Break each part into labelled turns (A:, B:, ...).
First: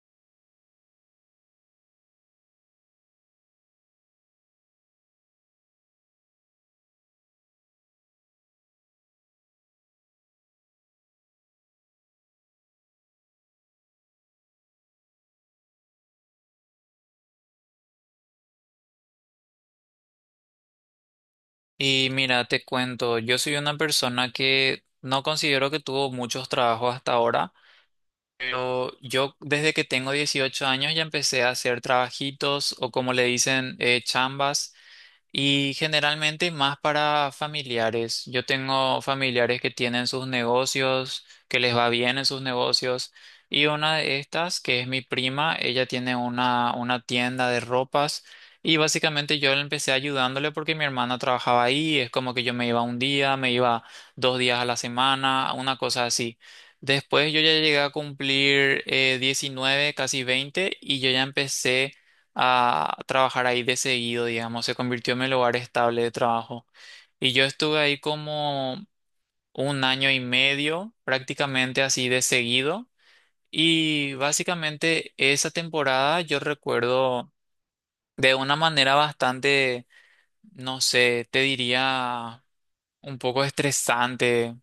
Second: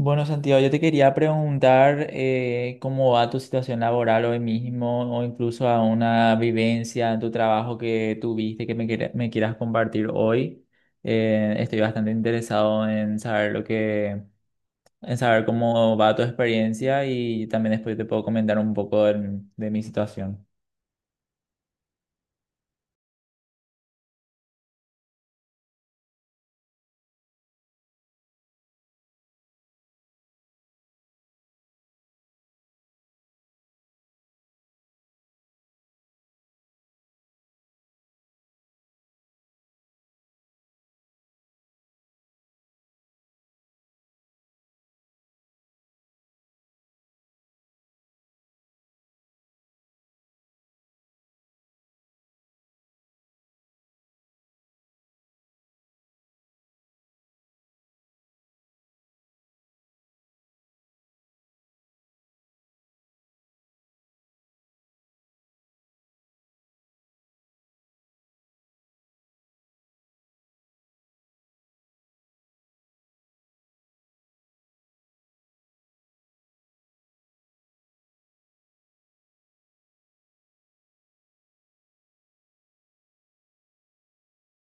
A: Bueno, Santiago, yo te quería preguntar cómo va tu situación laboral hoy mismo o incluso a una vivencia en tu trabajo que tuviste que me quieras compartir hoy. Estoy bastante interesado en saber en saber cómo va tu experiencia y también después te puedo comentar un poco de mi situación.
B: Y mira, te cuento, yo soy una persona que no considero que tuvo muchos trabajos hasta ahora, pero yo desde que tengo 18 años ya empecé a hacer trabajitos o como le dicen, chambas. Y generalmente más para familiares. Yo tengo familiares que tienen sus negocios, que les va bien en sus negocios. Y una de estas, que es mi prima, ella tiene una tienda de ropas. Y básicamente yo le empecé ayudándole porque mi hermana trabajaba ahí. Es como que yo me iba un día, me iba 2 días a la semana, una cosa así. Después yo ya llegué a cumplir 19, casi 20 y yo ya empecé a trabajar ahí de seguido, digamos, se convirtió en mi lugar estable de trabajo. Y yo estuve ahí como un año y medio, prácticamente así de seguido. Y básicamente esa temporada yo recuerdo de una manera bastante, no sé, te diría un poco estresante.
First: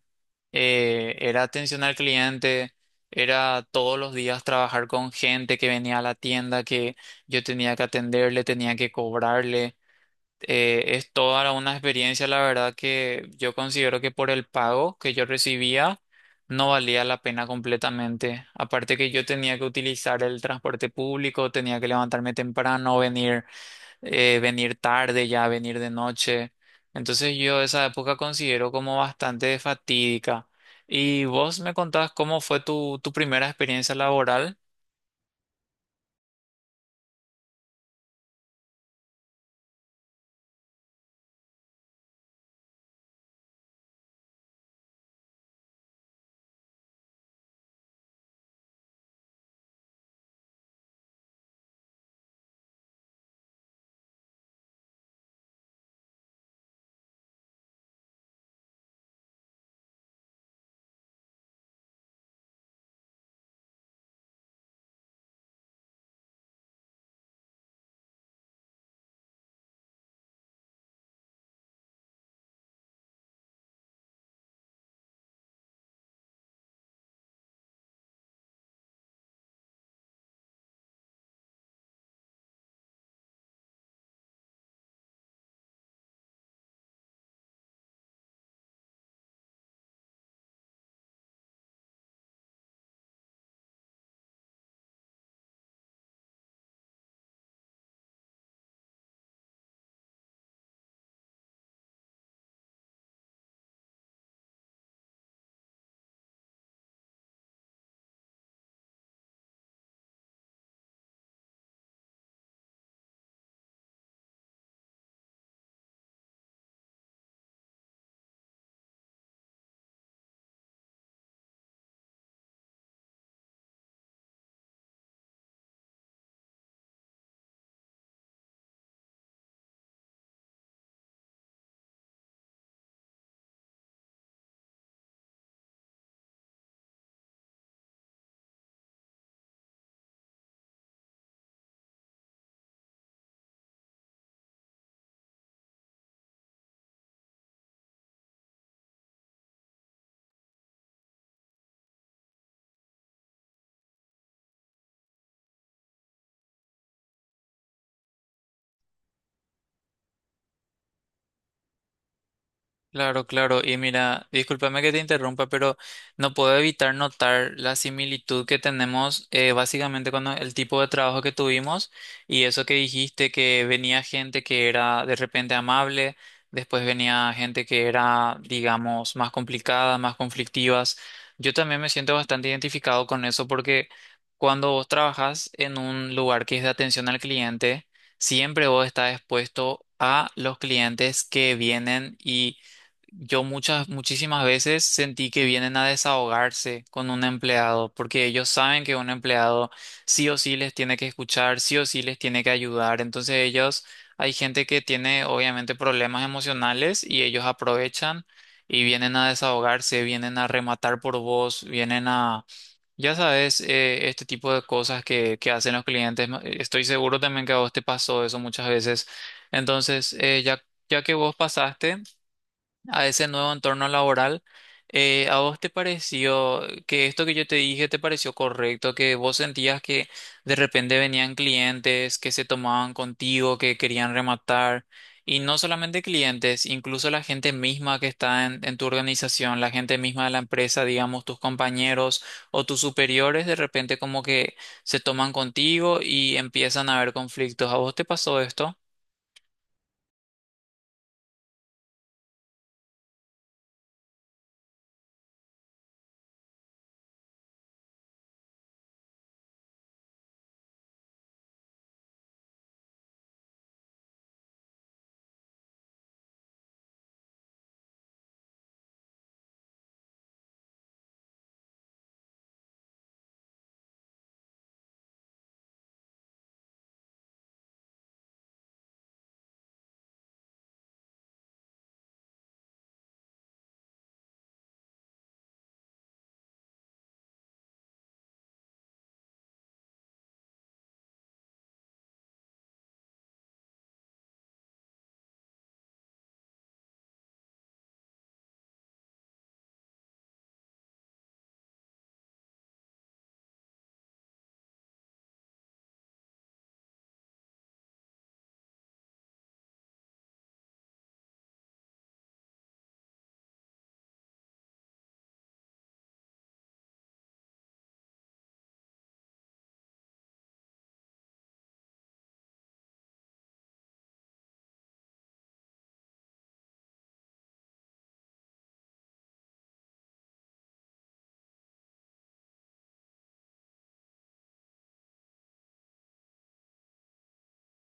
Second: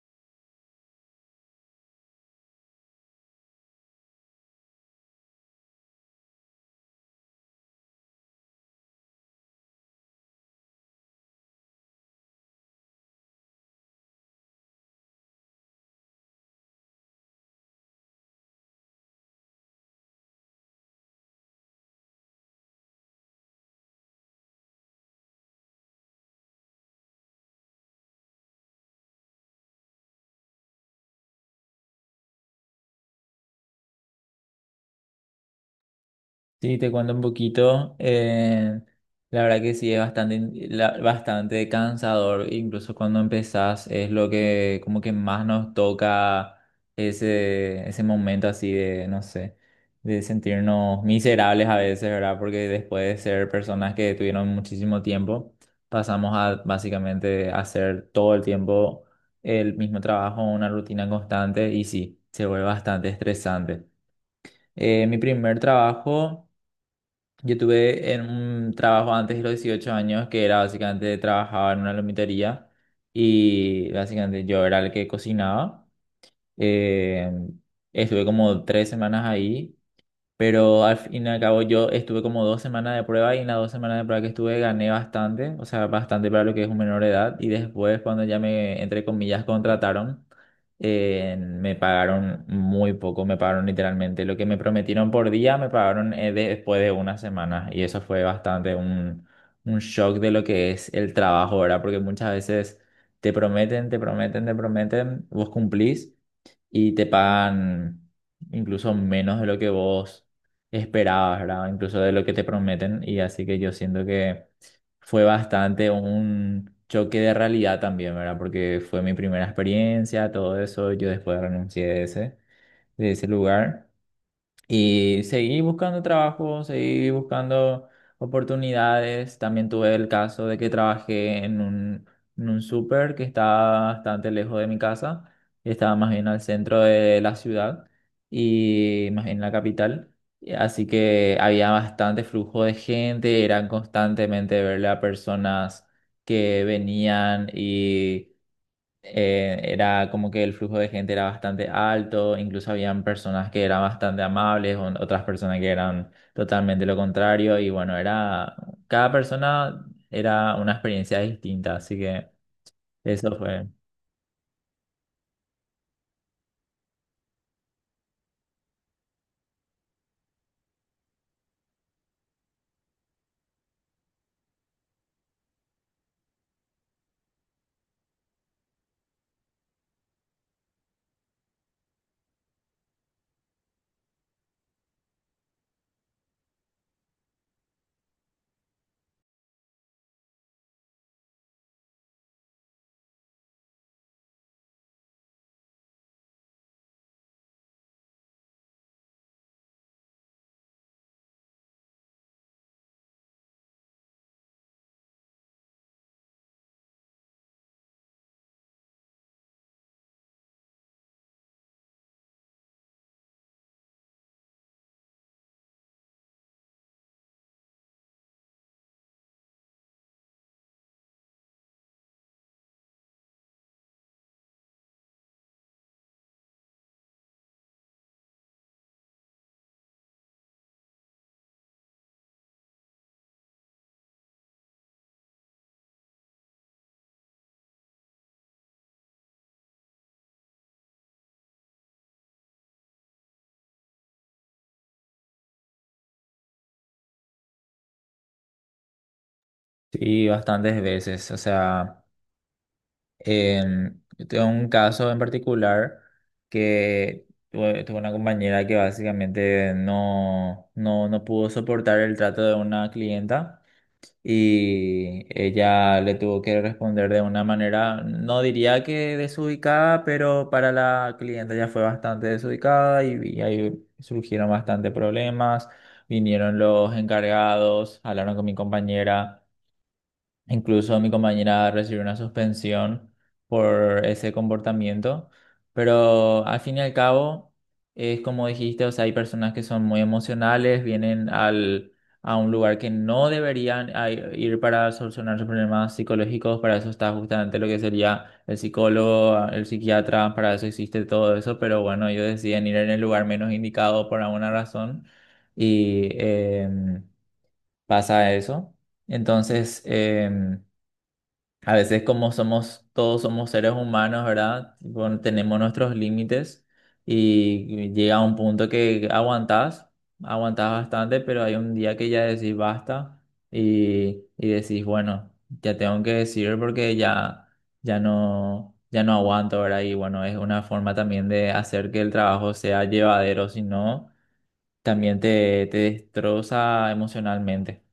B: Era atención al cliente, era todos los días trabajar con gente que venía a la tienda, que yo tenía que atenderle, tenía que cobrarle. Es toda una experiencia, la verdad, que yo considero que por el pago que yo recibía no valía la pena completamente. Aparte que yo tenía que utilizar el transporte público, tenía que levantarme temprano, venir, venir tarde ya, venir de noche. Entonces yo esa época considero como bastante fatídica. ¿Y vos me contás cómo fue tu primera experiencia laboral?
A: Sí, te cuento un poquito. La verdad que sí, es bastante cansador. Incluso cuando empezás es lo que como que más nos toca ese momento así de, no sé, de sentirnos miserables a veces, ¿verdad? Porque después de ser personas que tuvieron muchísimo tiempo, pasamos a básicamente hacer todo el tiempo el mismo trabajo, una rutina constante y sí, se vuelve bastante estresante. Mi primer trabajo... Yo tuve en un trabajo antes de los 18 años que era básicamente trabajaba en una lomitería y básicamente yo era el que cocinaba. Eh, Estuve como tres semanas ahí, pero al fin y al cabo yo estuve como dos semanas de prueba y en las dos semanas de prueba que estuve gané bastante, o sea, bastante para lo que es un menor de edad. Y después cuando ya me, entre comillas, contrataron, me pagaron muy poco, me pagaron literalmente lo que me prometieron por día, me pagaron después de una semana. Y eso fue un shock de lo que es el trabajo, ¿verdad? Porque muchas veces te prometen, te prometen, te prometen, vos cumplís y te pagan incluso menos de lo que vos esperabas, ¿verdad? Incluso de lo que te prometen. Y así que yo siento que fue bastante un choque de realidad también, ¿verdad? Porque fue mi primera experiencia, todo eso. Yo después renuncié de de ese lugar. Y seguí buscando trabajo, seguí buscando oportunidades. También tuve el caso de que trabajé en en un súper que estaba bastante lejos de mi casa. Estaba más bien al centro de la ciudad y más en la capital. Y así que había bastante flujo de gente, eran constantemente verle a personas que venían, era como que el flujo de gente era bastante alto, incluso habían personas que eran bastante amables, otras personas que eran totalmente lo contrario, y bueno, era, cada persona era una experiencia distinta, así que
B: Claro,
A: eso
B: claro.
A: fue.
B: Y mira, discúlpame que te interrumpa, pero no puedo evitar notar la similitud que tenemos básicamente con el tipo de trabajo que tuvimos y eso que dijiste que venía gente que era de repente amable, después venía gente que era, digamos, más complicada, más conflictivas. Yo también me siento bastante identificado con eso porque cuando vos trabajas en un lugar que es de atención al cliente, siempre vos estás expuesto a los clientes que vienen y yo muchas, muchísimas veces sentí que vienen a desahogarse con un empleado, porque ellos saben que un empleado sí o sí les tiene que escuchar, sí o sí les tiene que ayudar. Entonces ellos, hay gente que tiene obviamente problemas emocionales y ellos aprovechan y vienen a desahogarse, vienen a rematar por vos, vienen a, ya sabes, este tipo de cosas que hacen los clientes. No, estoy seguro también que a vos te pasó eso muchas veces. Entonces, ya que vos pasaste a ese nuevo entorno laboral. ¿A vos te pareció que esto que yo te dije te pareció correcto? ¿Que vos sentías que de repente venían clientes que se tomaban contigo, que querían rematar? Y no solamente clientes, incluso la gente misma que está en tu organización, la gente misma de la empresa, digamos, tus compañeros o tus superiores, de repente como que se toman contigo y empiezan a haber conflictos. ¿A vos te pasó esto?
A: Sí, bastantes veces, o sea, yo tengo un caso en particular que tuve una compañera que básicamente no pudo soportar el trato de una clienta. Y ella le tuvo que responder de una manera, no diría que desubicada, pero para la cliente ya fue bastante desubicada y ahí surgieron bastante problemas. Vinieron los encargados, hablaron con mi compañera. Incluso mi compañera recibió una suspensión por ese comportamiento, pero al fin y al cabo es como dijiste, o sea, hay personas que son muy emocionales, vienen a un lugar que no deberían ir para solucionar sus problemas psicológicos, para eso está justamente lo que sería el psicólogo, el psiquiatra, para eso existe todo eso, pero bueno, ellos deciden ir en el lugar menos indicado por alguna razón y pasa eso. Entonces, a veces como somos, todos somos seres humanos, ¿verdad? Bueno, tenemos nuestros límites y llega un punto que aguantás, aguantás bastante, pero hay un día que ya decís basta y decís, bueno, ya tengo que decir porque ya no, ya no aguanto, ¿verdad? Y bueno, es una forma también de hacer que el trabajo sea llevadero, si no, también te destroza emocionalmente.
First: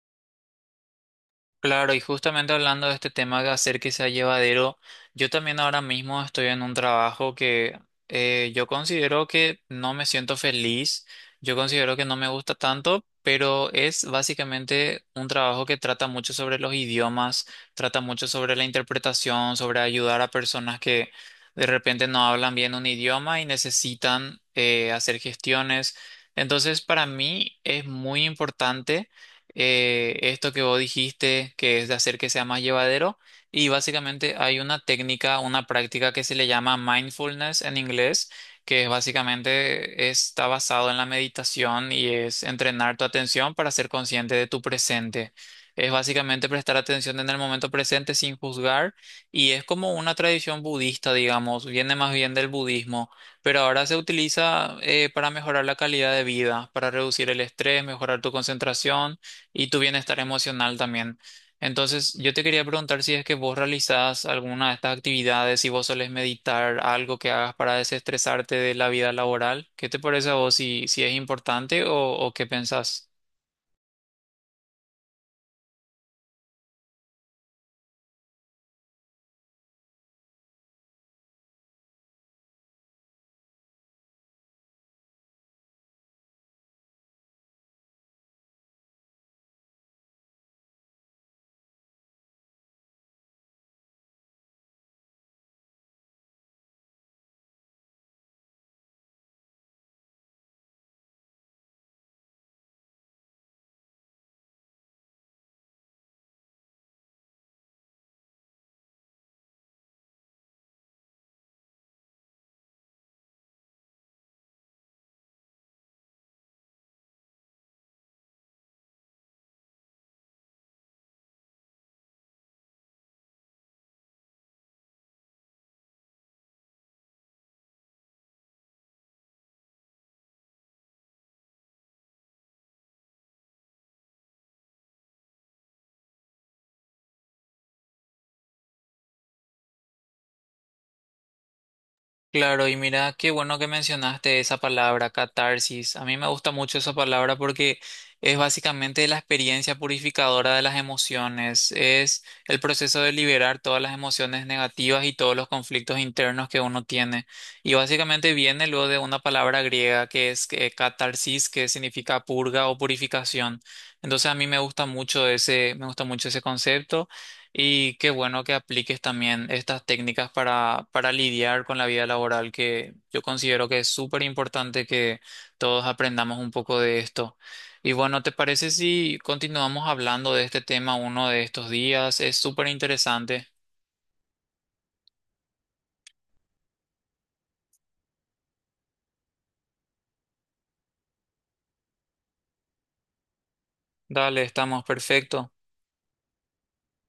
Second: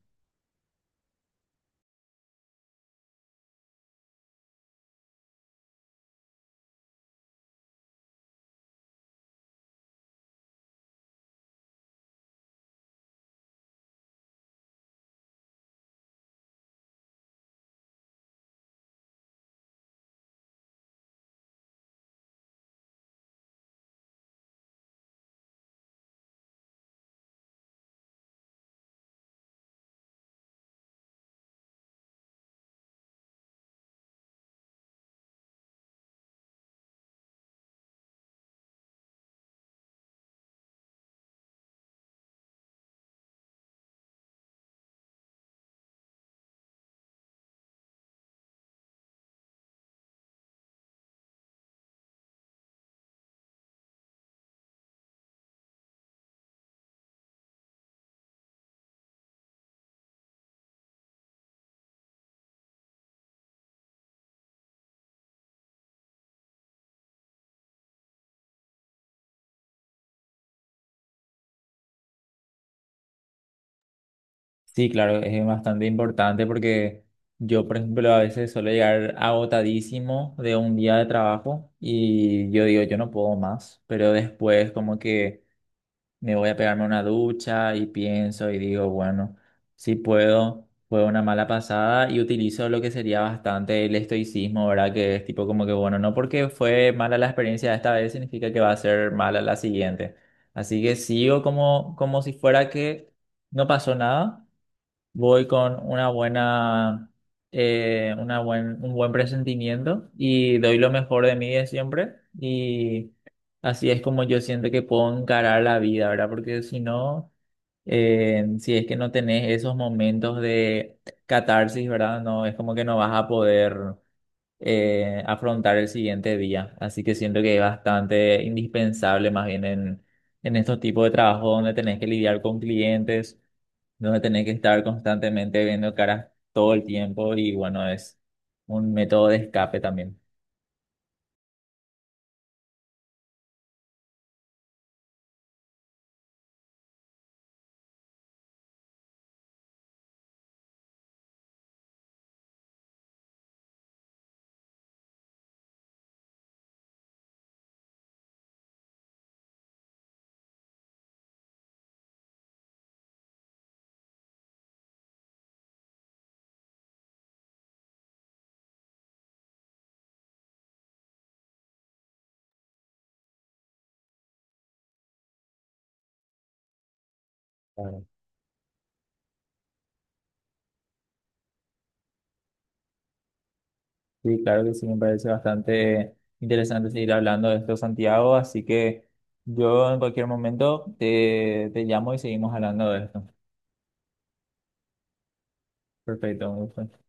B: Claro, y justamente hablando de este tema de hacer que sea llevadero, yo también ahora mismo estoy en un trabajo que yo considero que no me siento feliz, yo considero que no me gusta tanto, pero es básicamente un trabajo que trata mucho sobre los idiomas, trata mucho sobre la interpretación, sobre ayudar a personas que de repente no hablan bien un idioma y necesitan hacer gestiones. Entonces, para mí es muy importante esto que vos dijiste, que es de hacer que sea más llevadero. Y básicamente hay una técnica, una práctica que se le llama mindfulness en inglés, que es básicamente está basado en la meditación y es entrenar tu atención para ser consciente de tu presente. Es básicamente prestar atención en el momento presente sin juzgar y es como una tradición budista, digamos, viene más bien del budismo pero ahora se utiliza para mejorar la calidad de vida, para reducir el estrés, mejorar tu concentración y tu bienestar emocional también. Entonces, yo te quería preguntar si es que vos realizás alguna de estas actividades, si vos solés meditar, algo que hagas para desestresarte de la vida laboral. ¿Qué te parece a vos si, si es importante o qué pensás?
A: Sí, claro, es bastante importante porque yo, por ejemplo, a veces suelo llegar agotadísimo de un día de trabajo y yo digo, yo no puedo más, pero después como que me voy a pegarme una ducha y pienso y digo, bueno, sí puedo, fue una mala pasada y utilizo lo que sería bastante el estoicismo, ¿verdad? Que es tipo como que, bueno, no porque fue mala la experiencia de esta vez significa que va a ser mala la siguiente. Así que sigo como, como si fuera que no pasó nada, voy con una un buen presentimiento y doy lo mejor de mí de siempre. Y así es como yo siento que puedo encarar la vida, ¿verdad? Porque si no, si es que no tenés esos momentos de catarsis, ¿verdad? No, es como que no vas a poder afrontar el siguiente día. Así que siento que es bastante indispensable más bien en estos tipos de trabajo donde tenés que lidiar con clientes, donde tenés que estar constantemente viendo caras todo el tiempo y bueno, es un método de escape también.
B: Claro, y mira, qué bueno que mencionaste esa palabra, catarsis. A mí me gusta mucho esa palabra porque es básicamente la experiencia purificadora de las emociones. Es el proceso de liberar todas las emociones negativas y todos los conflictos internos que uno tiene. Y básicamente viene luego de una palabra griega que es catarsis, que significa purga o purificación. Entonces a mí me gusta mucho ese, me gusta mucho ese concepto. Y qué bueno que apliques también estas técnicas para lidiar con la vida laboral, que yo considero que es súper importante que todos aprendamos un poco de esto. Y
A: Claro.
B: bueno, ¿te parece si continuamos hablando de este tema uno de estos días? Es súper interesante.
A: Sí, claro que sí, me parece bastante interesante seguir hablando de esto, Santiago, así que yo en cualquier momento te llamo y seguimos hablando de esto.
B: Dale, estamos perfecto.
A: Perfecto, un gusto.